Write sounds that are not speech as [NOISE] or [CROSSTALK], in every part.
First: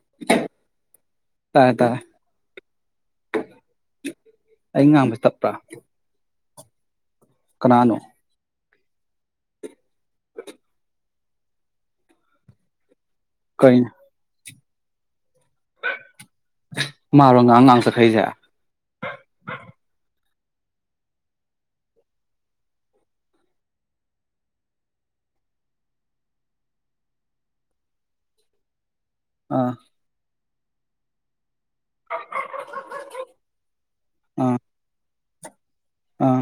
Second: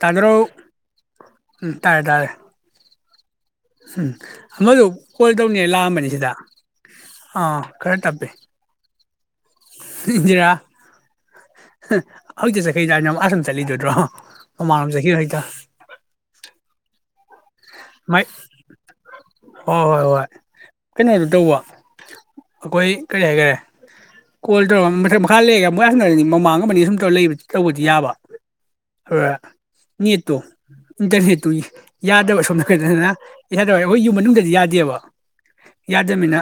ꯇꯥꯗꯔꯣ ꯇꯥꯔꯦ ꯇꯥꯔꯦ ꯇꯔꯦ ꯇꯔꯦ ꯎꯝ ꯑꯃꯁꯗꯨ ꯑꯩ ꯉꯥꯡꯕꯁꯤ ꯀꯣꯜ ꯇꯞꯄ꯭ꯔꯥ ꯇꯧꯅꯤ ꯂꯥꯛꯑꯝꯕꯅꯤ ꯁꯤꯗ ꯑ ꯀꯅꯥꯅꯣ ꯀꯔꯦꯠꯄꯤꯦ ꯏꯖꯔ ꯍꯧ ꯆꯁꯦꯈꯩꯅ ꯑꯁꯟ ꯀꯔꯤꯅꯣ ꯆꯂꯤꯗꯣꯠ꯭ꯔꯣ ꯃꯃꯥꯟꯖꯍꯤꯔ ꯍꯩꯗ ꯎ ꯃꯥꯔꯣ ꯉꯍꯥꯡ ꯉꯥꯡ ꯃꯥꯏ ꯆꯠꯈꯩꯁꯦ ꯀꯩꯅꯣꯗꯨꯣ ꯇꯧꯕ ꯑꯩꯈꯣꯏ ꯀꯔꯤ ꯍꯥꯏꯈꯔꯦ ꯀꯣꯜ ꯇꯧꯔ ꯃꯊꯛ ꯃꯈꯥ ꯂꯩꯔꯒ ꯃꯣꯏ ꯁꯥꯟꯅꯔꯅꯤ ꯃꯃꯥꯡ ꯑꯃꯅꯤ ꯁꯨꯝ ꯇꯧ ꯂꯩ ꯇꯧꯕꯗꯤ ꯌꯥꯕ ꯍ ꯑꯥ ꯅ ꯇꯣ ꯏꯇꯔ ꯍꯦ ꯇꯨꯏ ꯌꯥꯗꯕ ꯁꯣꯝꯗ [UNINTELLIGIBLE] ꯌꯥꯗꯕ ꯑꯩꯈꯣꯏ ꯌꯨꯝ ꯃꯅꯨꯡꯗꯗꯤ ꯑꯥ ꯌꯥꯗꯦꯕ ꯌꯥꯖꯃꯤꯅ ꯑꯥ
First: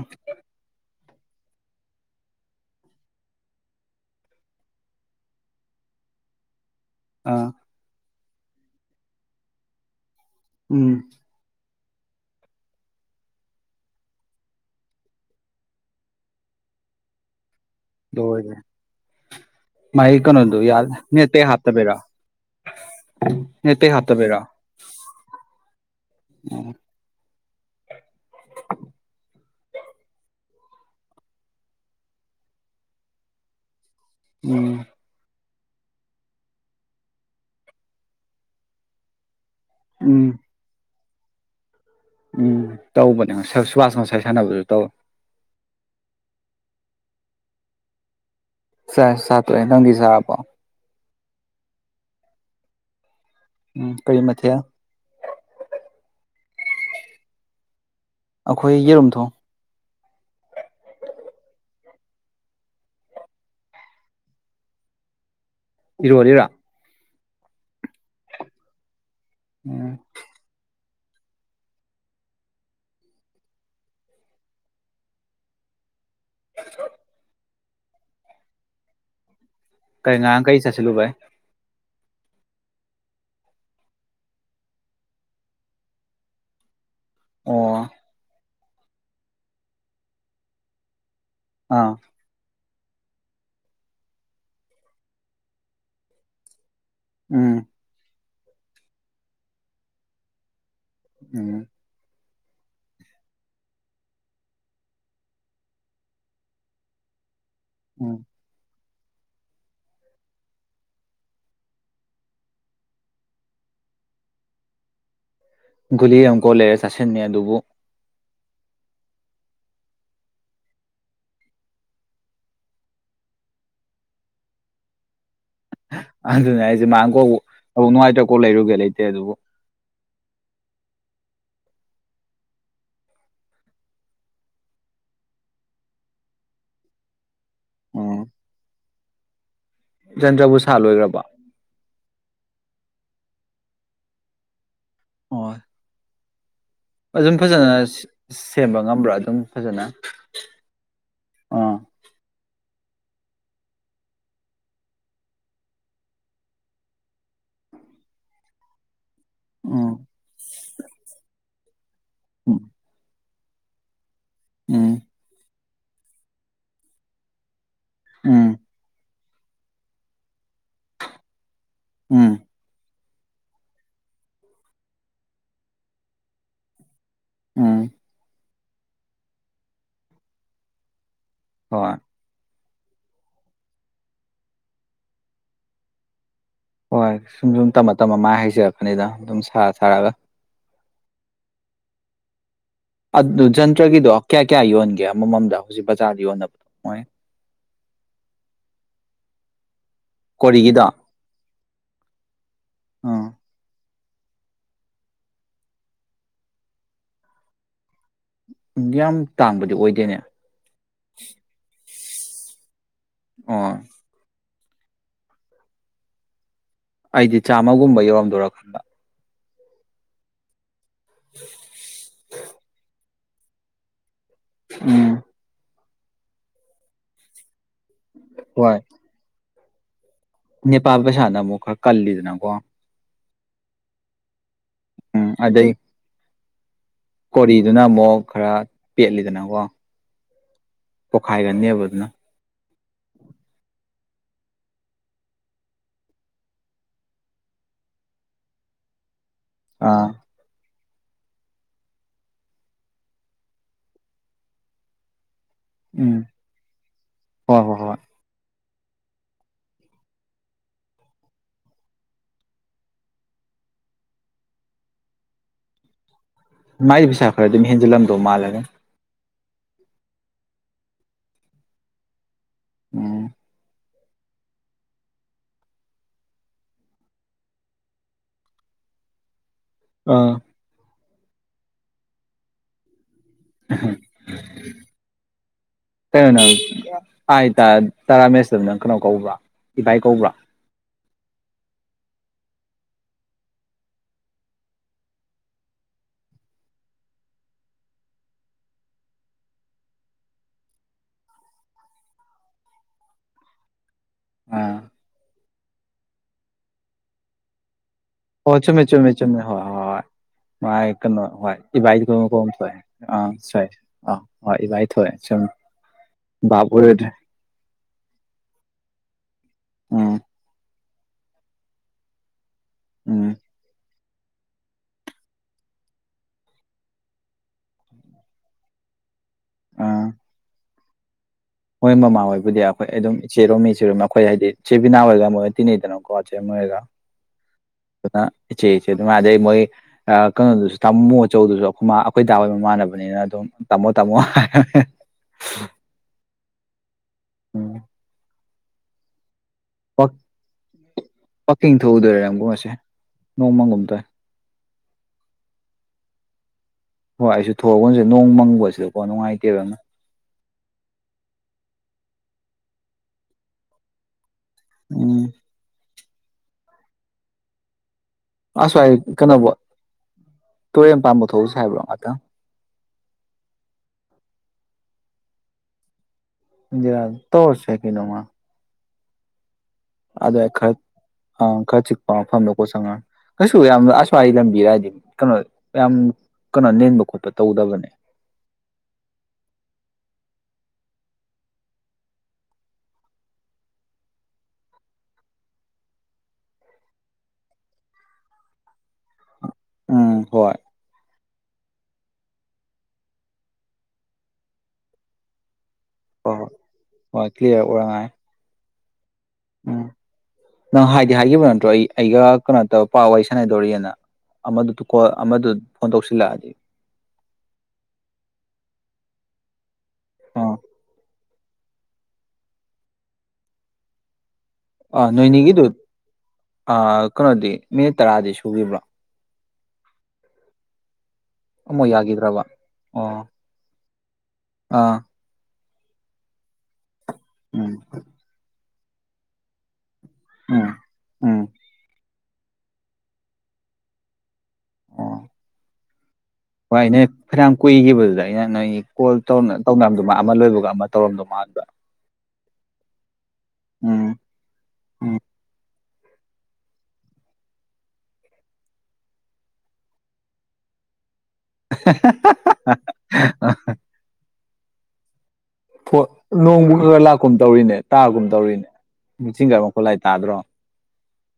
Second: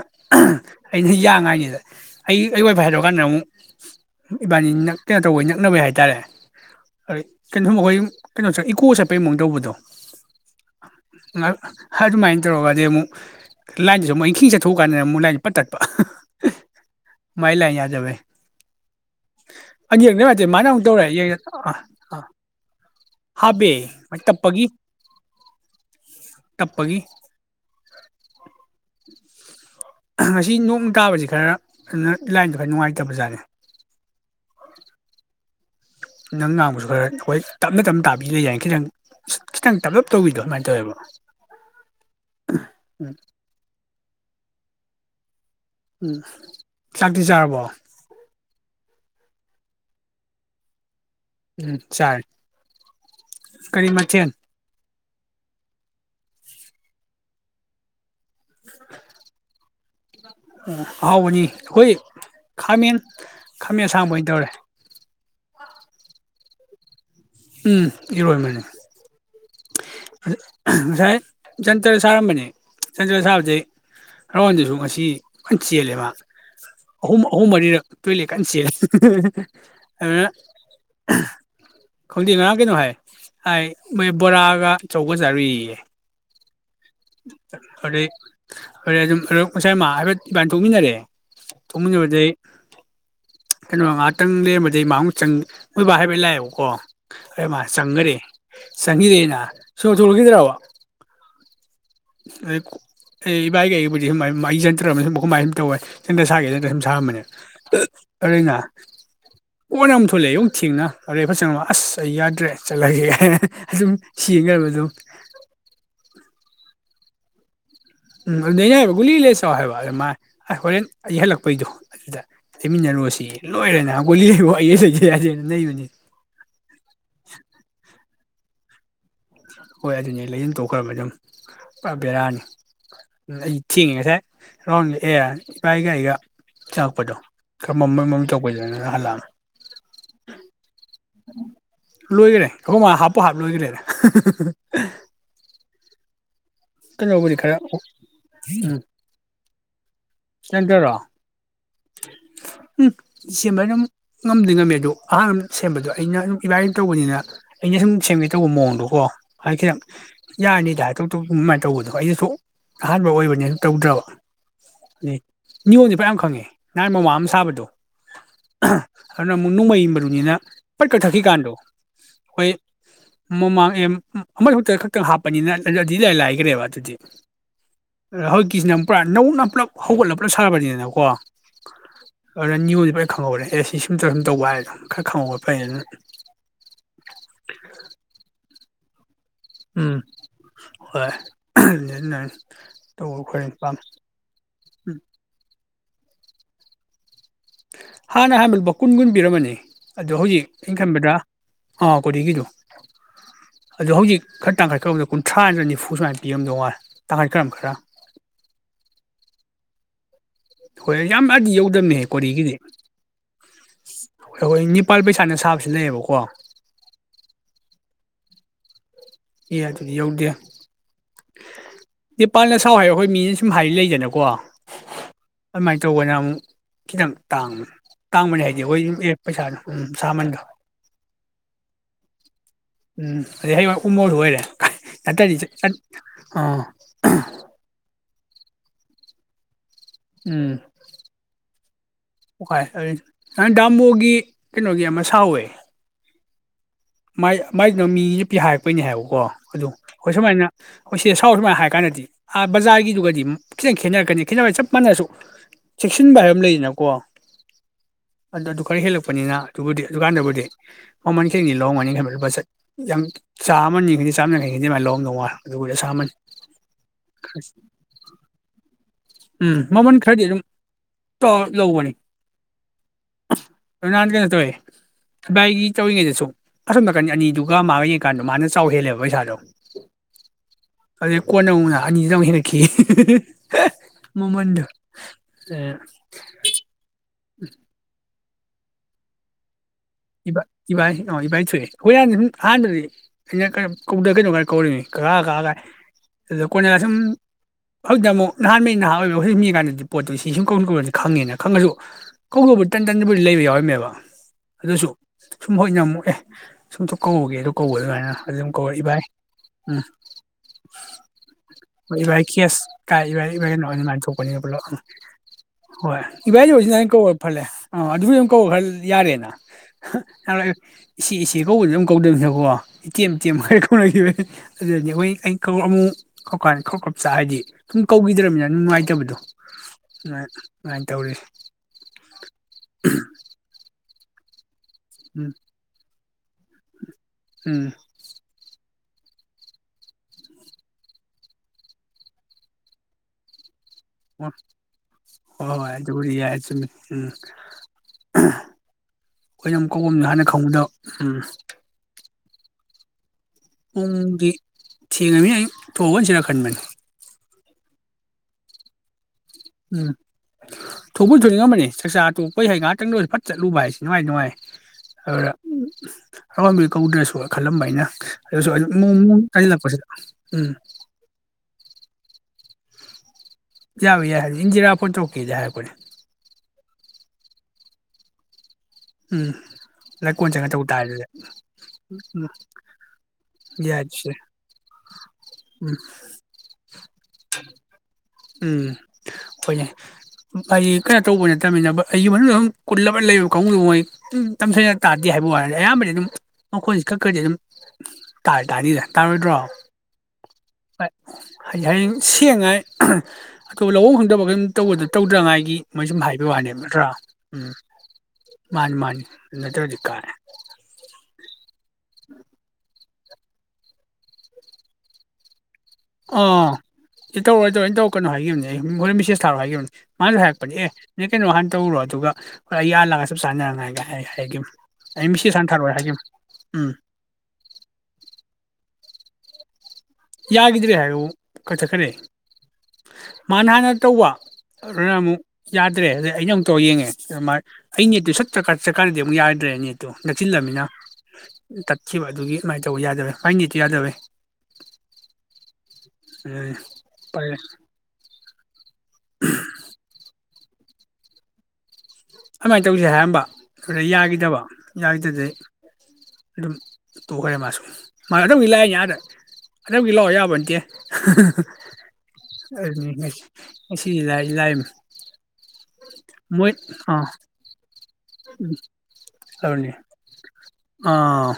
ꯑꯩꯅ ꯌꯥꯥꯡꯉꯥꯏꯉꯩꯗ ꯑꯩ ꯑꯩ ꯑꯣꯏꯕ [UNINTELLIGIBLE] ꯀꯥꯟꯗ ꯑꯃꯨꯛ ꯏꯕꯥꯅꯤ ꯅꯛ ꯇꯧꯕꯩ ꯅꯛꯅꯕꯩ ꯍꯥꯏꯇꯥꯔꯦ ꯑꯥ [UNINTELLIGIBLE] ꯀꯩꯅꯣ ꯆꯠ ꯏꯀꯣ ꯆꯠꯄꯩ ꯃꯑꯣꯡ ꯇꯧꯕꯗꯣ ꯎꯝ ꯑ ꯑꯗꯨꯃꯥꯏꯅ ꯇꯧꯔꯒꯗꯤ ꯑꯃꯨꯛ ꯂꯥꯏꯟꯗꯨꯁꯨ ꯑꯃꯨꯛ ꯏꯪꯈꯤꯡ ꯆꯠꯊꯣꯛꯑ ꯀꯥꯟꯗ ꯑꯃꯨꯛ ꯂꯥꯏꯟ ꯄꯠ ꯇꯠꯄ ꯃꯥꯏꯂ ꯌꯥꯖꯕ ꯂꯣꯏꯔꯦ ꯃꯥꯏ [UNINTELLIGIBLE] ꯀꯩꯅꯣꯗꯣ ꯃꯥꯅ ꯑꯃꯨꯛ ꯌꯥꯗꯦ ꯇꯧꯔꯦ ꯅꯦꯠꯄꯦꯛ ꯍꯥꯞꯇꯕꯩꯔꯣ ꯍꯥꯞꯄꯦ ꯅꯦꯠꯄꯦꯛ ꯍꯥꯞꯇꯕꯩꯔꯣ ꯇꯞꯄꯒꯤ ꯎꯝ ꯇꯞꯄꯒꯤ [INAUDIBLE] ꯉꯁꯤ ꯅꯣꯡ ꯇꯥꯕꯁꯤ ꯈꯔ ꯑꯗꯨꯅ ꯂꯥꯏꯟꯗꯣ ꯈꯔ ꯅꯨꯡꯉꯥꯏꯇꯕ ꯖꯥꯠꯅꯤ ꯎꯝ ꯅꯪ ꯉꯥꯡꯕꯁꯨ ꯈꯔ ꯑꯩꯈꯣꯏ ꯇꯞꯅ ꯇꯞꯅ ꯇꯥꯕꯤ ꯌꯥꯏ ꯈꯤꯇꯪ ꯈꯤꯇꯪ ꯇꯞꯂꯞ ꯎꯝ ꯇꯧꯕꯤꯗꯣ ꯑꯗꯨꯃꯥꯏꯅ ꯇꯧꯋꯦꯕ ꯎꯝ ꯎꯝ ꯇꯧꯕꯅꯦ ꯁ꯭ꯋꯥꯁ ꯉꯁꯥꯏ ꯁꯥꯟꯅꯕꯁꯨ ꯇꯧꯋꯦ ꯎꯝ ꯆꯥꯛꯇꯤ ꯆꯥꯔꯕꯣ ꯆꯥꯔꯦ ꯆꯥ ꯇꯣꯛꯑꯦ ꯅꯪꯗꯤ ꯆꯥꯔꯕꯣ ꯎꯝ ꯆꯥꯔꯦ ꯎꯝ ꯀꯔꯤ ꯃꯊꯦꯜ ꯑꯩꯈꯣꯏ ꯌꯦꯔꯨꯝꯊꯣꯡ ꯑꯣ ꯑꯍꯥꯎꯕꯅꯤ ꯑꯩꯈꯣꯏ ꯈꯥꯃꯦꯟ ꯈꯥꯃꯦꯟ ꯁꯥꯡꯕ ꯑꯣꯏꯅ ꯇꯧꯔꯦ ꯏꯔꯣꯜꯂꯤꯔꯥ ꯎꯝ ꯏꯔꯣꯝꯕꯅꯦ ꯎꯝ [UNINTELLIGIBLE] ꯉꯁꯥꯏ ꯖꯟꯇꯔ ꯁꯥꯔꯝꯕꯅꯦ ꯖꯟꯇꯔ ꯁꯥꯕꯁꯦ ꯔꯥꯎꯣꯟꯗꯁꯨ ꯉꯁꯤ ꯐꯟ ꯆꯦꯜꯂꯦ ꯃꯥ ꯑꯍꯨꯝ ꯑꯍꯨꯝ ꯃꯔꯤꯔꯛ ꯇꯨꯏꯂꯦ ꯀꯟꯆꯦꯜ ꯂꯦ ꯀꯩ ꯉꯥꯡ ꯀꯩ ꯆꯠꯁꯂꯨꯚꯥꯏ ꯈꯪꯗꯦ ꯉꯔꯥꯡ ꯀꯩꯅꯣ ꯍꯥꯏ ꯍꯥꯏ ꯃꯣꯏ ꯕꯣꯔꯥꯒ ꯆꯧꯒ ꯆꯥꯔꯨꯏꯌꯦꯌꯦ ꯑꯣ [UNINTELLIGIBLE] ꯍ ꯑꯗꯨꯝ ꯉꯁꯥꯏ ꯃꯥ ꯍꯥꯏꯐꯦꯠ ꯏꯕꯥꯥꯟ ꯊꯣꯛꯃꯤꯟꯅꯔꯦ ꯑꯥ ꯊꯣꯛꯃꯤꯟꯅꯕꯗꯩ ꯀꯩꯅꯣ ꯉꯍꯥꯛꯇꯪ ꯂꯦꯝꯕꯗꯩ ꯃꯥ ꯑꯃꯨꯛ ꯆꯪ ꯃꯣꯏꯕꯥ ꯍꯥꯏꯕꯩ ꯂꯥꯛꯑꯦꯕꯀꯣ ꯎꯝ ꯑꯦꯃ ꯁꯪꯒꯔꯤ ꯁꯉꯗꯦꯅ ꯁꯤꯁꯨ ꯍꯂꯒꯗ꯭ꯔꯋꯥ ꯎꯝ ꯑꯗ ꯑꯩ ꯏꯕꯥꯏꯒꯩ ꯑꯩꯕꯨꯗꯤ ꯁꯃꯥꯏ ꯑꯩꯖꯟꯇ꯭ꯔꯅ ꯁꯨꯝ ꯀꯃꯥꯏꯅ ꯁꯨꯝ ꯇꯧꯋꯦ ꯖꯟꯗ꯭ꯔ ꯁꯥꯒꯦꯖꯟꯇ꯭ꯔ ꯁꯨꯝ ꯁꯥꯝꯕꯅꯦ ꯎꯝ ꯑꯔꯤꯅ ꯑꯣꯅ ꯑꯃꯨꯛ ꯊꯣꯛꯂꯛꯑꯦ ꯑꯃꯨꯛ ꯊꯦꯡꯅ ꯑꯗꯨꯔꯦ ꯐ ꯆ ꯑꯁ ꯑꯩ ꯌꯥꯗ꯭ꯔꯦ ꯆꯠꯂꯒꯦ ꯑꯗꯨꯝ ꯌꯦꯦꯡꯈ꯭ꯔꯕ ꯑꯗꯨꯝ ꯒꯨꯂꯤ ꯑꯃꯨꯛꯀꯣ ꯂꯩꯔꯦ ꯆꯥꯁꯤꯟꯟꯅ ꯑꯗꯨꯕꯨ ꯎꯝ ꯑꯗꯨꯩꯅ ꯍꯥꯏꯕ ꯒꯨꯂꯤ ꯂꯩ ꯆꯥꯎ ꯍꯥꯏꯕ ꯑ ꯃꯥ ꯑꯁ ꯍꯣꯔꯦꯟ ꯑꯩ ꯍꯜꯂꯛꯄꯩꯗꯣ ꯑꯗꯨꯗ ꯂꯩꯃꯤꯟꯅꯔꯨꯔꯁꯤ ꯂꯣꯏꯔꯦꯅꯦ ꯒꯨꯂꯤ ꯂꯩ ꯑꯩꯁꯨꯒꯦ ꯑꯗꯨꯅꯦ ꯑꯩꯁꯦ ꯃꯥꯥꯡꯪꯀꯣ ꯅꯨꯡꯉꯥꯏꯇꯕ ꯀꯣꯛ ꯂꯩꯔꯨꯒꯦ ꯂꯩꯇꯦ ꯑꯗꯨꯕꯨ ꯍꯣꯏ ꯑꯗꯨꯅꯤ ꯂꯩꯁꯤꯟ ꯇꯣꯛꯈ꯭ꯔꯕ ꯑꯗꯨꯝ ꯕꯦꯔꯥꯅꯤ ꯑꯩ ꯊꯦꯡꯉꯤ ꯉꯁꯥꯏꯥꯎ ꯑꯦ ꯏꯄꯥꯥꯏꯒ ꯑꯩꯒ ꯆꯉꯛꯄꯗꯣ ꯀꯔ ꯃ ꯃꯝ ꯇꯧꯒꯩꯥꯅ ꯅꯪꯜꯂꯛꯒ ꯖꯟꯗ꯭ꯔꯕꯨ ꯁꯥ ꯂꯣꯏꯈ꯭ꯔꯕ ꯂꯣꯏꯈꯔꯦ ꯀꯈꯪ ꯃꯥ ꯍꯥꯞꯄꯨ ꯍꯥꯞ ꯂꯣꯏꯈꯔꯦꯗ ꯑꯗꯨ ꯑꯣ ꯑꯗꯨꯝ ꯀꯩꯅꯣꯕꯨꯗꯤ ꯈꯔ ꯐꯖꯅ ꯎꯝ ꯁꯦꯝꯕ ꯉꯝꯕ꯭ꯔꯥ ꯑꯗꯨꯝ ꯐꯖꯅ ꯁꯤꯂꯤꯟꯗꯔꯔꯣ ꯑꯥ ꯎꯝ ꯁꯦꯝꯕ ꯑꯗꯨꯝ ꯉꯝꯗꯤꯗꯤ ꯉꯝꯃꯦ ꯑꯗꯣ ꯑꯍꯥꯡ ꯁꯦꯝꯕꯗꯣ ꯑꯩꯅ ꯑꯗꯨꯝ ꯏꯕꯥꯥꯏꯅ ꯇꯧꯕꯅꯤꯅ ꯑꯩꯅ ꯁꯨꯝ ꯁꯦꯝꯒꯦ ꯇꯧꯕ ꯃꯑꯣꯡꯗꯣ ꯀꯣ ꯍꯥꯏ ꯈꯤꯇꯪ ꯎꯝ ꯌꯥꯅꯤꯗ ꯍꯥꯏꯇ ꯀꯃꯥꯏꯅ ꯇꯧꯕꯗꯣ ꯑꯩꯅꯁꯨ ꯎꯝ ꯑꯍꯥꯟꯕ ꯑꯣꯏꯕ ꯀꯩꯅꯁꯨ ꯇꯧꯗ꯭ꯔꯕ ꯎꯝ ꯅꯤꯉꯣꯅꯤ ꯄꯄꯥꯥ ꯌꯥꯝ ꯈꯪꯉꯦ ꯅꯍꯥꯟ ꯃꯃ ꯑꯃ ꯁꯥꯕꯗꯣ ꯑꯝ ꯑꯗꯨꯅ ꯑꯃꯨꯛ ꯅꯣꯡꯃꯩ ꯃꯔꯨꯅꯤꯅ ꯄꯠꯀ ꯊꯛꯈꯤꯀꯥꯟꯗꯣ ꯎꯝ ꯃꯃꯥꯡ ꯑ ꯑꯃꯈꯨꯛꯇ ꯈꯛꯇꯪ ꯍꯥꯞꯄꯅꯤꯅ ꯑꯗꯨꯗꯤ ꯂ ꯂꯥꯏꯈ꯭ꯔꯦꯕ ꯑꯗꯨꯗꯤ ꯎꯝ ꯔꯣ ꯀꯁ ꯅꯝ ꯄꯨꯔꯥ ꯅꯧꯅ ꯄꯨꯂꯞ ꯍꯧꯒꯠꯂꯒ ꯄꯨꯂꯞ ꯁꯥꯕꯅꯤꯗꯅꯀꯣ ꯍꯣꯏ ꯑ ꯈꯪꯍꯧꯧꯕꯔꯦ ꯑꯦ ꯁꯤ ꯁꯨꯝꯇꯧ ꯁꯨꯝ ꯇꯧꯕ ꯍꯥꯏꯗꯣ ꯈꯔ ꯈꯪꯍꯧꯕ ꯐꯩ ꯑꯗꯨꯅ ꯍꯣꯏ ꯁꯨꯝ ꯁꯨꯝ ꯇꯝꯃ ꯇꯝꯃ ꯃꯥꯥꯏ ꯍꯥꯏꯖꯔꯛꯄꯦ ꯑꯗ ꯎꯝ ꯍꯣꯏ ꯇꯧꯕ ꯑꯗꯨ ꯈꯣꯠꯄ ꯄꯥꯝꯃꯦ ꯖꯟꯇ꯭ꯔꯒꯤꯗꯣ ꯀꯌꯥ ꯀꯌꯥ ꯎꯝ ꯌꯣꯟꯒꯦ ꯑꯃꯃꯝꯗ ꯍꯧꯖꯤꯛ ꯕꯖꯥꯔꯗ ꯌꯣꯟꯅꯕꯗꯣ ꯃꯣꯏ ꯍꯥꯟꯅ ꯍꯥꯏꯔꯝꯕ ꯂꯨꯄꯥ ꯀꯨꯟꯀꯨꯟ ꯄꯤꯔꯝꯕꯅꯦ ꯑꯗꯣ ꯍꯧꯖꯤꯛ ꯑꯩꯅ ꯀꯣꯔꯤꯒꯤꯗꯣ ꯈꯟꯕꯗꯥ ꯑꯥ ꯀꯣꯗꯤꯒꯤꯗꯣ ꯎꯝ ꯑꯗꯣ ꯍꯧꯖꯤꯛ ꯈꯔ ꯇꯪꯈꯥꯠ ꯈꯔꯕꯗ ꯑꯃꯗ ꯀꯨꯟꯊ꯭ꯔꯥ ꯌꯅꯠꯇ꯭ꯔꯒ ꯅꯤꯐꯨ ꯁꯨꯃꯥꯏꯅ ꯄꯤꯔꯝꯗꯧ ꯃꯥꯜꯂꯦ ꯇꯥꯡꯈꯥꯏꯠ ꯈꯔ ꯈꯔ ꯌꯥꯝ ꯇꯥꯡꯕꯗꯤ ꯑꯣꯏꯗꯦꯅꯦ ꯍꯣꯏ ꯌꯥꯝ ꯑꯥꯗꯤ ꯌꯧꯗꯝꯅꯤꯍꯦ ꯀꯣꯔꯤꯒꯤꯗꯤ ꯑꯣ ꯑꯩꯈꯣꯏ ꯅꯤꯄꯥꯜ ꯄꯩꯁꯥꯅ ꯁꯥꯕꯁꯨ ꯂꯩꯌꯦꯕꯀꯣ ꯗꯔꯥ ꯈꯥꯟꯅ [INAUDIBLE] ꯑꯦ ꯑꯗꯨꯗꯤ ꯌꯧꯗꯦ ꯅꯤꯄꯥꯟꯅ ꯁꯥꯎ ꯍꯥꯏꯌꯣ ꯑꯩꯈꯣꯏ ꯃꯤ ꯁꯨꯝ ꯍꯥꯏꯗꯤ ꯂꯩꯗꯅꯀꯣ ꯎꯝ ꯁꯨꯃꯥꯏꯅ ꯇꯧꯕꯅ ꯑꯃꯨꯛ ꯈꯤꯇꯪ ꯇꯥꯡꯕꯅꯦ ꯇꯥꯡꯕꯅꯤ ꯍꯥꯏꯗꯤ ꯍꯣꯏ ꯑꯩꯈꯣꯏ ꯄꯩꯁꯥꯅꯣ ꯎꯝ ꯁꯥꯃꯟꯗꯣ ꯅꯦꯄꯥꯜ ꯄꯩꯁꯥꯅ ꯑꯃꯨꯛ ꯈꯔ ꯀꯜꯂꯤꯗꯅꯀꯣ ꯑꯩ ꯍꯕ [INAUDIBLE] ꯎꯃꯣꯔ ꯑꯣꯏꯔꯦ ꯎꯝ ꯑꯠꯇꯗꯤꯁ ꯑꯗꯩ [INAUDIBLE] ꯑꯥ ꯀꯣꯔꯤꯗꯨꯅ ꯑꯃꯨꯛ ꯈꯔ ꯄꯦꯠꯂꯤꯗꯅꯀꯣ ꯎꯝ ꯄꯣꯈꯥꯏꯒꯟꯗꯦꯕ ꯑꯗꯨꯅ ꯍꯣꯏ ꯑꯗꯨ ꯅꯥꯍꯥꯟ ꯗꯥꯃꯣꯒꯤ ꯀꯩꯅꯣꯒꯤ ꯑꯃ ꯁꯥꯍꯧꯋꯦ ꯃꯥꯏꯗꯣ ꯃꯤꯒꯤ ꯅꯨꯄꯤ ꯍꯥꯏꯔꯛꯄꯩꯅꯦ ꯍꯥꯏꯕꯀꯣ ꯑꯗꯣ ꯑꯥ ꯑꯩꯈꯣꯏ ꯁꯨꯃꯥꯏꯅ ꯑꯩꯈꯣꯏ ꯁꯤ ꯁꯥꯎ ꯁꯨꯃꯥꯏꯅ ꯍꯥꯏꯔ ꯀꯥꯟꯗꯗꯤ ꯕꯖꯥꯔꯒꯤꯗꯨꯒꯗꯤ ꯈꯤꯇꯪ ꯈꯦꯠꯅꯔꯛꯀꯅꯤ ꯈꯦꯠꯅꯕ ꯍꯥꯏꯁꯦ ꯆꯞ ꯃꯥꯟꯅꯔꯁꯨ ꯎꯝ ꯆꯦꯛꯁꯤꯟꯕ ꯍꯥꯏꯕ ꯑꯃ ꯂꯩꯗꯅꯀꯣ ꯍꯣꯏ ꯍꯣꯏ ꯍꯣꯏ ꯑꯗ ꯑꯗꯨ ꯈꯔ ꯍꯦꯜꯂꯛꯄꯅꯤꯅ ꯑꯗꯨꯕꯨꯗꯤ ꯑꯗꯨꯀꯥꯟꯗꯕꯨꯗꯤ ꯃꯃꯜ ꯈꯤꯇꯡꯗꯤ ꯂꯧꯔꯝꯒꯅꯤ ꯑꯩꯅ ꯈꯪꯕ ꯂꯨꯄꯥ ꯌꯥꯝ ꯆꯥꯝꯃꯅꯤ ꯈꯪꯗꯦ ꯆꯥꯝ ꯌꯥꯡꯈꯩ ꯈꯪꯗꯤ ꯑꯗꯨꯃꯥꯏꯅ ꯂꯔꯝꯗꯧ ꯃꯥꯜꯂꯦ ꯑꯗꯨꯒꯕꯨ ꯑꯁꯥꯃꯟꯅꯤ ꯃꯥꯥꯏꯒꯤ ꯄꯩꯁꯥ ꯈꯔ ꯑꯗꯨꯝ ꯍꯦꯟꯖꯜꯂꯝꯗꯧ ꯃꯥꯜꯂꯦ ꯑꯗꯨꯝ ꯎꯝ ꯃꯃꯟ ꯈꯔꯗꯤ ꯑꯗꯨ ꯇꯧꯔ ꯂꯧꯕꯅꯤ ꯎꯝ ꯔꯣꯅꯥꯜ ꯀꯩꯅꯣ ꯇꯧꯋꯦ ꯕꯥꯏꯒꯤ ꯇꯧꯔꯤꯉꯩꯗꯁꯨ ꯑꯁꯣꯝ ꯅꯥꯀꯟ ꯑꯅꯤꯗꯨꯒ ꯃꯥꯒ ꯌꯦꯡꯅꯀꯥꯟꯗ ꯃꯥꯅ ꯆꯥꯎ ꯍꯦꯜꯂꯦꯕ ꯄꯩꯁꯥꯗꯣ ꯑꯥ ꯑꯗꯨꯗꯩ ꯀꯣꯟꯅ ꯑꯃꯨꯛ ꯑꯅꯤꯗꯨꯅ ꯑꯃꯨꯛ ꯍꯦꯟꯒꯛꯈꯤꯌꯦ [UNINTELLIGIBLE] ꯃꯃꯥꯟ ꯗꯣ ꯀꯩꯅꯣ ꯅꯪ [INAUDIBLE] ꯑꯥꯏ ꯇ ꯁꯥꯔ ꯔꯥꯃꯦꯁꯅ ꯅꯪ ꯀꯩꯅꯣ ꯀꯧꯕ꯭ꯔꯥ ꯏꯚꯥꯏ ꯀꯧꯕ꯭ꯔꯥ ꯏꯕꯥ ꯏꯕꯥꯏ [UNINTELLIGIBLE] ꯑꯥ ꯑꯗꯨꯁꯨ ꯁꯨꯝ ꯍꯣꯏꯅ ꯑꯃꯨꯛ ꯑꯦ ꯁꯨꯝ ꯀꯧꯒꯦꯗꯣ ꯀꯧ ꯑꯗꯨꯃꯥꯏꯅ ꯑꯗꯨꯝ ꯍꯣꯏ ꯀꯧꯔ ꯆꯨꯝꯃꯦ ꯏꯕꯥꯏ ꯆꯨꯝꯃꯦ ꯆꯨꯝꯃꯦ ꯍꯣꯏ ꯎꯝ ꯍꯣꯏ ꯍꯣꯏ ꯃꯥꯥꯏ ꯀꯩꯅꯣ ꯏꯚꯥꯏ ꯍꯣꯏ ꯀꯧ ꯏꯕꯥꯏ ꯀꯧꯕ ꯀꯦꯁ ꯊꯣꯛꯑꯦ ꯀꯥꯏ ꯑꯥ ꯏꯕꯥ ꯁꯣꯏ ꯑꯥ ꯍꯣꯏ ꯏꯚꯥꯏ ꯊꯣꯛꯑꯦ ꯁꯨꯝ ꯚꯥꯞ ꯑꯣꯏꯔꯨꯗ꯭ꯔꯦ [UNINTELLIGIBLE] ꯌꯥꯔꯦꯅ ꯎꯝ [UNINTELLIGIBLE] ꯏꯆꯦ ꯏꯆꯦ ꯀꯧ [UNINTELLIGIBLE] ꯏꯆꯦꯝ ꯎꯝ ꯏꯆꯦꯝ ꯍꯥꯏꯔ ꯀꯧꯅꯈꯤꯕꯩ ꯑꯗꯨꯗꯗꯤ ꯍꯣꯏ ꯑꯩ ꯑꯃꯨꯛ ꯀꯧꯀꯥꯟ [UNINTELLIGIBLE] ꯍꯥꯏꯗꯤ ꯁꯨꯝ ꯀꯧꯈꯤꯗ꯭ꯔꯝꯅꯤꯅ ꯅꯨꯡꯉꯥꯏꯇꯕꯗꯣ [UNINTELLIGIBLE] ꯁꯨꯃꯥꯏꯅ ꯇꯧꯔꯤ ꯍꯣꯏ ꯃꯃꯥ ꯍꯣꯏꯕꯨꯗꯤ ꯑꯩꯈꯣꯏ ꯑꯩꯗꯨꯝ ꯏꯆꯦꯔꯣꯝ ꯏꯆꯦꯔꯣ ꯑꯩꯈꯣꯏ ꯍꯥꯏꯗꯤ ꯆꯦꯕꯤꯅꯥ ꯑꯣꯏꯔꯒ ꯎꯝ ꯃꯣꯏ ꯇꯤꯟꯅꯩꯗꯅ ꯀꯣꯆꯦ ꯎꯝ ꯏꯆꯦ ꯏꯆꯦ ꯑꯗꯨꯃꯥꯏ ꯑꯗꯩ ꯃꯣꯏ ꯀꯩꯅꯣꯗꯨꯁꯨ ꯇꯥꯃꯣ ꯑꯆꯧꯗꯨꯁꯨ ꯑꯩꯈꯣꯏꯃꯥ ꯑꯩꯈꯣꯏ ꯗꯥ ꯍꯣꯏ ꯃꯃꯥꯟꯅꯕꯅꯤꯅ ꯑꯗꯨꯝ ꯇꯥꯃꯣ ꯇꯥꯃꯣ ꯍ ꯍꯣꯏ ꯍꯣꯏ ꯑꯗꯨꯕꯨꯗꯤ ꯌꯥꯏ [UNINTELLIGIBLE] ꯎꯝ ꯑꯩꯈꯣꯏ ꯌꯥꯝꯝ ꯀꯥꯎꯑꯝꯅꯤ ꯍꯥꯏꯅ ꯈꯪꯕꯗ ꯎꯝ ꯋꯥꯛꯀꯤꯡ [UNINTELLIGIBLE] ꯄꯨꯡ ꯇꯧꯋꯦ ꯗꯤ [UNINTELLIGIBLE] ꯍꯣꯏ ꯑꯩꯁꯨ ꯊꯣꯛꯑꯒꯨꯝ ꯁꯤꯔꯥ ꯅꯣꯡ ꯃꯪꯕꯁꯤꯗꯀꯣ ꯅꯨꯡꯉꯥꯏ ꯇꯦꯕ ꯊꯣꯛꯄꯨ ꯊꯣꯛꯅꯤꯡꯉꯝꯕꯅꯤ ꯆꯥꯛꯆꯥ ꯇꯣꯛꯄꯩ ꯍꯩ ꯉꯍꯥꯛꯇꯪ ꯂꯣꯏꯔꯁꯨ ꯐꯠ ꯆꯠꯂꯨꯕ ꯍꯥꯏꯁꯤ ꯅꯨꯡꯉꯥꯏ ꯅꯨꯡꯉꯥꯏ ꯎꯝ [UNINTELLIGIBLE] [UNINTELLIGIBLE] ꯀꯧꯗ꯭ꯔꯁꯨ ꯈꯜꯂꯝꯕ ꯑꯩꯅ ꯑꯗꯨꯁꯨ ꯑꯁ꯭ꯋꯥꯏ [UNINTELLIGIBLE] ꯀꯩꯅꯣꯕꯨ ꯍꯥꯏꯖꯤꯜꯂꯛꯄꯁꯤꯗ ꯎꯝ ꯇꯨꯔꯦꯟ ꯄꯥꯟꯕ ꯊꯣꯛꯎꯁꯦ ꯍꯥꯏꯕ꯭ꯔꯣ [UNINTELLIGIBLE] ꯌꯥꯎ ꯌꯥꯎ ꯏꯟꯖꯤꯔꯥ꯫ ꯐꯣꯟ ꯇꯧꯔꯛꯀꯦꯗꯤ ꯍꯥꯏꯕꯅꯤ ꯫ ꯖꯔ ꯇꯧꯔꯁꯨ ꯌꯥꯏ ꯀꯩꯅꯣ ꯑꯃ ꯫ ꯎꯝ꯫ ꯂꯩꯀꯣꯟ ꯑꯗꯨ ꯆꯪꯉ ꯇꯧ ꯈꯔ ꯇꯥꯔꯦ ꯑꯗꯨꯗꯤ ꯑꯪ ꯈꯔ ꯆꯤꯛꯄ ꯎꯝ ꯃꯐꯝꯗꯣ ꯀꯣ ꯆꯪꯉ ꯀꯩꯁꯨ ꯌꯥꯝ ꯌꯥꯏ ꯁꯦ ꯑꯁꯨꯋꯥꯏꯒꯤ ꯂꯝꯕꯤꯔꯥꯏꯗꯤ ꯀꯩꯅꯣ ꯎꯝ ꯌꯥꯝ ꯀꯩꯅꯣ ꯅꯦꯟꯕ ꯈꯣꯠꯄ ꯇꯧꯗꯕꯅꯦ꯫ ꯑꯩ ꯀꯩꯅꯣ ꯇꯧꯕ ꯅꯠꯇꯕꯅꯤꯅ ꯑꯩꯒꯤ ꯃꯅꯨꯡꯗ ꯁꯨꯝ ꯀꯨꯜꯂꯕ ꯂꯩꯕ ꯀꯪꯒꯨꯗꯨ ꯃꯣꯏ꯫ ꯇꯝꯊꯣꯏꯅ ꯇꯥꯗꯦ ꯍꯥꯏꯕ ꯋꯥꯅꯤ ꯑꯌꯥꯝꯕꯗꯤ ꯑꯗꯨꯝ ꯃꯈꯣꯟꯁꯤ ꯈꯔ ꯈꯔꯗꯤ ꯑꯗꯨꯝ ꯇꯥꯗꯤ - ꯇꯥꯅꯤꯗ ꯇꯥꯔꯣꯏꯗ꯭ꯔꯣ꯫ ꯎꯝ ꯍꯣꯏ꯫ ꯍ ꯍꯥꯏꯗꯤ ꯁꯦꯡꯉꯥꯏ ꯑꯇꯣꯞꯄ ꯂꯧꯕꯝ ꯈꯣꯗꯕ ꯀꯩꯒꯨꯝ ꯇꯧꯕꯗ ꯇꯧꯗꯅꯉꯥꯏꯒꯤ꯫ ꯃꯣꯏ ꯁꯨꯝ ꯍꯥꯏꯕ ꯍꯣꯏ ꯋꯥꯅꯦ ꯍꯣꯏ ꯅꯠꯇ꯭ꯔꯥ ꯍꯣꯏ ꯎꯝ ꯀ꯭ꯂꯤꯌꯥꯔ ꯑꯣꯏꯔꯉꯥꯏ ꯃꯥꯅꯤ ꯃꯥꯅꯤ꯫ [INAUDIBLE] ꯅꯠꯠꯔꯗꯤ ꯀꯥꯏ꯫ ꯍꯥꯏꯒꯤꯕꯣ꯫ ꯑꯩ ꯑꯩꯒ ꯀꯅꯣ ꯇꯧ꯫ ꯄꯄꯥ ꯋꯥꯔꯤ ꯁꯥꯟꯅꯗꯣꯔꯤꯑꯅ ꯑꯃꯗꯨꯗꯨ ꯀꯣꯜ ꯑꯃꯗꯨ꯫ ꯐꯣꯟ ꯇꯧꯁꯤꯜꯂꯛꯑꯗꯤ ꯑꯡ ꯇꯧꯔꯛꯑꯣꯏ - ꯑꯩꯇꯧꯔꯑꯣꯏ ꯑꯩꯅ ꯇꯧꯔꯛꯀꯅꯣ ꯍꯥꯏꯒꯤꯝꯅꯤ ꯍꯣꯔꯦꯟ ꯃꯤꯁꯦꯁ꯫ ꯊꯥꯔꯣꯛ ꯍꯥꯏꯒꯤꯝꯅꯤ꯫ ꯃꯥꯟꯁꯨ ꯑꯥ ꯍꯥꯏꯔꯛꯄꯅꯤꯍꯦ꯫ ꯀꯩꯅꯣ ꯍꯥꯟꯅ ꯇꯧꯔꯨꯔꯣ ꯑꯗꯨꯒ ꯑꯩꯑ ꯂꯛꯑ ꯆꯞ ꯆꯥꯟꯅꯉꯥꯏꯒ ꯍꯥꯏ ꯍꯥꯏꯒꯤꯝ꯫ ꯑ ꯅꯣꯏꯅꯤꯒꯤꯗꯨ ꯎꯝ ꯀꯩꯅꯣꯗꯤ ꯃꯤꯅꯤꯠ ꯇꯔꯥꯗꯤ ꯁꯨꯒꯤꯕ꯭ꯔꯣ꯫ ꯌꯥꯒꯤꯗ꯭ꯔꯦ ꯍꯥꯏꯔꯕꯨ꯫ ꯑꯃꯨꯛ ꯀꯛꯊꯈꯔꯦ ꯌꯥꯈꯤꯗ꯭ꯔꯕ ꯑꯣ ꯃꯥꯅꯍꯅ꯫ ꯇꯧꯕ꯫ ꯑꯗꯨꯅꯥ ꯑꯥ ꯑꯃꯨꯛ꯫ ꯌꯥꯗ꯭ꯔꯦ ꯑꯗꯩꯩ ꯑꯩꯅ ꯑꯃꯨꯛ ꯇꯧꯔꯌꯦꯡꯉꯦ꯫ ꯎꯝ [INAUDIBLE] ꯑꯩ ꯅꯦꯠꯇꯨ ꯁꯠ ꯫ ꯆꯠꯀꯟꯗꯗꯤ ꯑꯃꯨꯛ ꯌꯥꯗ꯭ꯔꯦꯅꯦ꯫ ꯅꯛꯆꯤꯜꯂꯃꯤꯅ ꯎꯝ ꯎꯝ ꯇꯠꯈꯤꯕ ꯑꯗꯨꯒꯤ꯫ ꯁꯨꯗꯨꯃꯥꯏ ꯇꯧꯕ ꯌꯥꯗꯕꯩ ꯃꯥꯏ ꯅꯦꯠꯁꯤ ꯌꯥꯗꯕꯩ꯫ ꯑꯗꯨꯅꯤ ꯍꯣꯏꯅꯩ ꯎꯄꯥꯏ ꯂꯩ ꯐꯅꯌꯥꯝ ꯀꯨꯏꯒꯤꯕꯗꯨꯗ꯫ ꯀꯩꯅꯣ ꯅꯣꯏꯒꯤ꯫ ꯀꯣꯜ ꯇꯧꯅ ꯇꯧꯅꯔꯃꯗꯣꯃꯜꯂꯤ ꯫ ꯑꯃ ꯂꯣꯏꯕꯒ ꯑꯃ ꯇꯧꯔꯝꯗꯣ ꯃꯟꯕ꯫ ꯑꯗꯨꯃꯥꯏꯅ ꯇꯧꯁꯤ ꯍꯥꯏꯔꯝꯕ꯫ ꯑꯗꯨꯒ ꯌꯥꯒꯤꯗꯕ ꯎꯝ ꯌꯥꯏꯗꯗꯩꯩ꯫ ꯗꯨꯝ ꯇꯣꯛꯈ꯭ꯔꯦ ꯃꯥꯁꯨ ꯃꯥꯁꯨ ꯑꯗꯨꯝꯗꯤ ꯂꯥꯛꯏꯅꯤ ꯑꯥꯗ ꯑꯇꯃꯛꯀꯤ ꯂꯥꯛꯑꯣ ꯌꯄꫭꯟꯇ‌ꯦ꯫ ꯑꯗꯨꯅꯤ ꯑꯁꯤꯗꯤ ꯂꯥꯏ ꯂꯥꯝ꯫ ꯐꫭ ꯅꯣꯡꯃ꯫ ꯑꯥ ꯂꯥꯛꯀꯨꯝ ꯇꯧꯔꯤꯅꯦ ꯇ꯫ ꯒꯨꯝ ꯇꯧꯔꯤꯅꯦ ꯖꯤꯡꯒꯔ ꯑꯗꯨꯅꯤ ꯃꯈꯣꯠꯂꯥꯏ ꯇꯥꯗ꯭ꯔꯣ꯫ ꯑꯥ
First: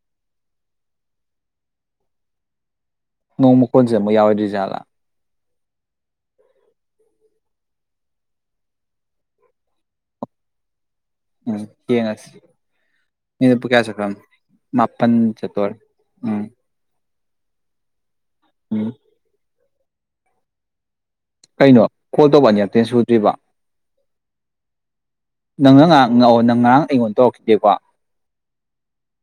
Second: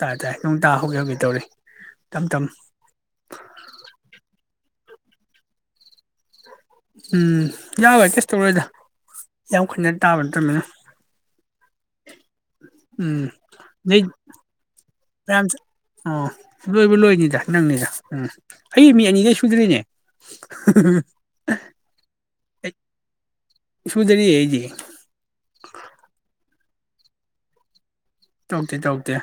ꯇꯥꯏ ꯇꯥꯏ ꯅꯨꯡꯗꯥꯥ ꯍꯧꯒꯦ ꯍꯧꯒꯦ ꯇꯧꯔꯤ ꯇꯝ ꯇꯝ꯫ ꯅꯣꯡꯃ ꯀꯣꯟꯁꯤ ꯑꯃꯨꯛ ꯌꯥꯎꯔꯗ꯭ꯔꯤꯖꯥꯠꯂ꯫ ꯎꯝ ꯌꯥꯔꯣꯏ ꯀꯩꯁ ꯇꯧꯔꯣꯏꯗ ꯌꯥꯝ ꯀꯅ ꯇꯥꯕ ꯅꯠꯇꯕꯅꯤꯅ꯫ ꯎꯝ ꯌꯦꯡꯉꯁꯤ ꯃꯤꯅꯠꯄꯨ ꯀꯌꯥ ꯆꯠꯈ꯭ꯔꯝ ꯃ꯫ ꯌꯥꯝ ꯑꯣ ꯂꯣꯏꯕ ꯂꯣꯏꯅꯤꯗ꯫ ꯅꯪꯅꯤꯗ꯫ ꯎꯝ ꯑꯩ ꯎꯝ ꯃꯤ ꯑꯅꯤꯗꯩ ꯁꯨꯗ꯭ꯔꯤꯅꯦ꯫ ꯫ ꯀꯩꯅꯣ ꯀꯣꯜ ꯇꯧꯕ ꯑꯅꯤꯔꯛꯇꯩ ꯍ‌ꯦꯟ ꯁꯨꯗ꯭ꯔꯤꯕꫭ꯫ ꯁꯨꯗꯔꯤ ꯑꯩꯗꯤ꯫ ꯑꯣ ꯅꯪ ꯉꯔꯥꯡ ꯑꯩꯉꯣꯟꯗ ꯇꯧꯔꯛꯈꯤꯗꯦꯀꫭ꯫ ꯇꯧꯔꯛꯇꯦ- ꯇꯧꯔꯛꯇꯦ꯫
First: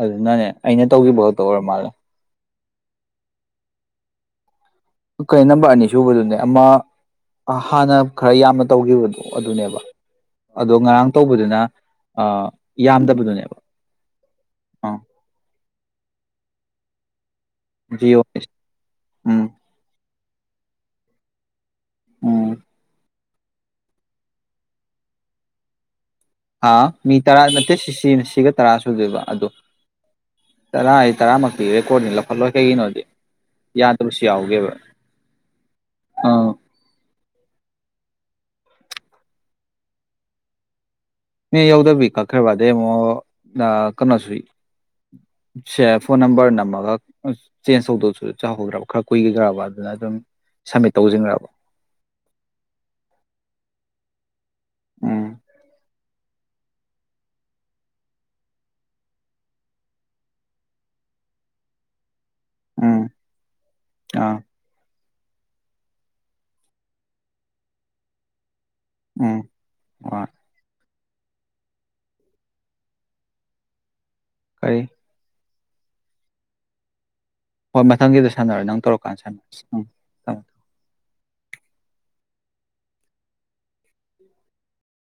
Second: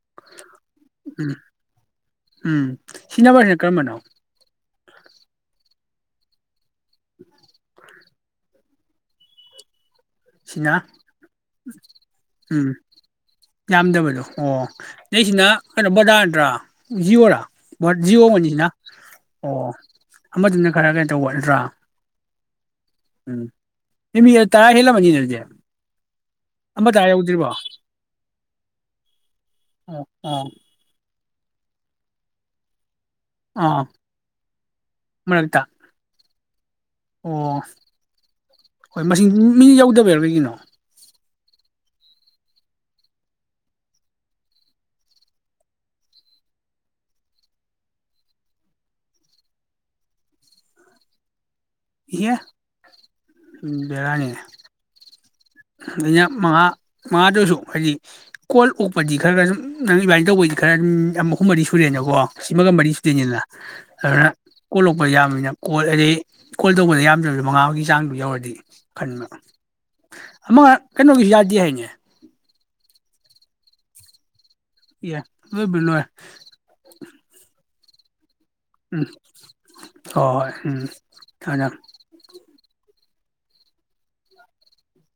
ꯑꯗꯨꯅꯅꯦ ꯑꯩꯅ ꯇꯧꯈꯤꯕ ꯎꯝ ꯈꯛꯇ ꯑꯣꯏꯔ ꯃꯥꯜꯂꯦ꯫ ꯎꯝ ꯁꯤ ꯅꯝꯕꯔꯁꯤꯅ ꯀꯔꯝꯕꯅꯣ꯫ ꯀꯩꯅ ꯅꯝꯕꯔ ꯑꯅꯤ ꯁꯨꯕꯗꯨꯅꯦ ꯑꯃ꯫ ꯑ ꯍꯥꯟꯅ꯫ ꯈꯔ ꯌꯥꯝꯅ ꯇꯧꯈꯤꯕꯗꯣ ꯑꯗꯨꯅꯦꯕ꯫ ꯁꯤꯅ ꯑꯗꯣ ꯉꯔꯥꯡ ꯇꯧꯕꯗꯨꯅ ꯎꯝ ꯌꯥꯝꯗꯕꯗꯨꯅꯦꯕ ꯌꯥꯝꯗꯕꯗꯣ ꯑꯣ ꯑꯥ ꯅꯩꯁꯤꯅ꯫ ꯕꯔꯗ ꯅꯠꯇ꯭ꯔꯥ ꯖꯤꯌꫭꯔ꯫ ꯖꯤꯑꯣ ꯃꯅꯤꯁꯤꯅ ꯎꯝ ꯑꯣ꯫ ꯑꯃꯗꯨꯅ ꯈꯔ ꯀꯩꯅ ꯇꯧꯕꯟꯇ꯭ꯔꯥ꯫ ꯎꯝ꯫ ꯎꯝ ꯑꯦ ꯃꯤ ꯇꯔꯥ ꯍ‌ꯦꯜꯂꯝꯃꯅꯤꯅ‌ꯦꯗꯨꯗꯤ꯫ ꯑꯥ ꯃꯤ ꯇꯔꯥ ꯅꯠꯇꯦ ꯁꯤ ꯁꯤꯒ ꯇꯔꯥ ꯁꯨꯗꯣꯏꯕ ꯑꯗꯣ ꯑꯣ ꯑꯣ ꯇꯔꯥ ꯍꯥꯏ꯫ ꯇꯔꯝꯛꯇꯤ ꯔꯦꯀꯣꯠꯇꯤ ꯂꯧꯍꯜꯂꫭꯗꯤ ꯀꯩꯒꯤꯅꫭꯗꯤ꯫ ꯑꯥ ꯌꯥꯗꯕꯁꯨ ꯌꯥꯎꯒꯤꯑꯦꯕ ꯃꯔꯛꯇ ꯑꯥ꯫ ꯑꯣ ꯍꯣꯏ ꯃꯁꯤꯡ ꯃꯤ ꯌꯧꯗꯕꯩꯔꫭ ꯀꯩꯒꯤꯅꯣ꯫ ꯅ‌ꯦ ꯌꯥꯎꯗꯕꯤ ꯀꯛꯈ꯭ꯔꯕ ꯑꯗꯩ ꯑꯃꯨꯛ ꯀꯩꯅꯣꯁꯨ ꯁꯦ ꯐꯣꯟ ꯅꯝꯕꯔ ꯅꯝꯃꯒ ꯆꯦꯟꯖ ꯇꯧꯗꯁꯨ ꯆꯍꯧꯗ꯭ꯔꯕ ꯈꯔ ꯀꯨꯏꯈꯤꯗ꯭ꯔꯕ ꯑꯗꯨꯅ ꯑꯗꯨꯝ ꯁꯝꯃꯤꯠ ꯇꯧꯁꯤꯟꯈ꯭ꯔꯕ꯫ ꯌꯦ ꯕꯦꯔꯥꯅꯤ꯫ ꯎꯝ ꯑꯩꯅ ꯃꯉꯥ, ꯃꯉꯥꯗꯨꯁꯨ ꯍꯥꯏꯗꯤ ꯀꯣꯜ ꯑꯣꯛꯄꯗꯤ ꯈꯔ ꯈꯔ ꯁꯨꯝ ꯅꯪ ꯑꯗꯨꯃꯥꯏꯅ ꯇꯧꯕꯩꯗꯤ ꯈꯔ ꯑꯃ ꯑꯍꯨꯝ ꯃꯔꯤ ꯁꯨꯔꯦꯅꯀꯣ꯫ ꯁꯤꯃꯒ ꯎꯝ ꯃꯔꯤꯁꯤꯗꯅꯤꯂꯥ ꯑꯗꯨꯅ ꯑꯥ ꯀꯣ ꯌꯥꯝꯕꯅꯤꯅ ꯀꯣꯜ ꯑꯩ ꯀꯣꯜ ꯇꯧꯕꯗ ꯌꯥꯝꯗ꯭ꯔꯕꯗ ꯃꯉꯥ ꯑꯃꯒꯤ ꯆꯥꯡꯗꯨ ꯌꯧꯔꯗꯤ ꯎꯝ ꯍꯣꯏ [UNINTELLIGIBLE] ꯑꯃ ꯀꯩꯅꯣꯒꯤ ꯌꯥꯗꯤ ꯍꯥꯏꯌꯦꯅꯦ꯫ ꯀꯩ? ꯂꯧꯕꯨ ꯂꯣꯏꯔꯦ꯫ ꯍꯣꯏ ꯃꯊꯪꯒꯤꯗ ꯁꯥꯟꯅꯔꯦ ꯅꯪ ꯇꯧꯔꯀꯥꯟꯗ ꯁꯥꯟꯅꯔꯁꯤ ꯎꯝ ꯊꯝꯃꯦ ꯍꯣꯏ ꯍꯣꯏ ꯫ ꯎꯝ [UNINTELLIGIBLE]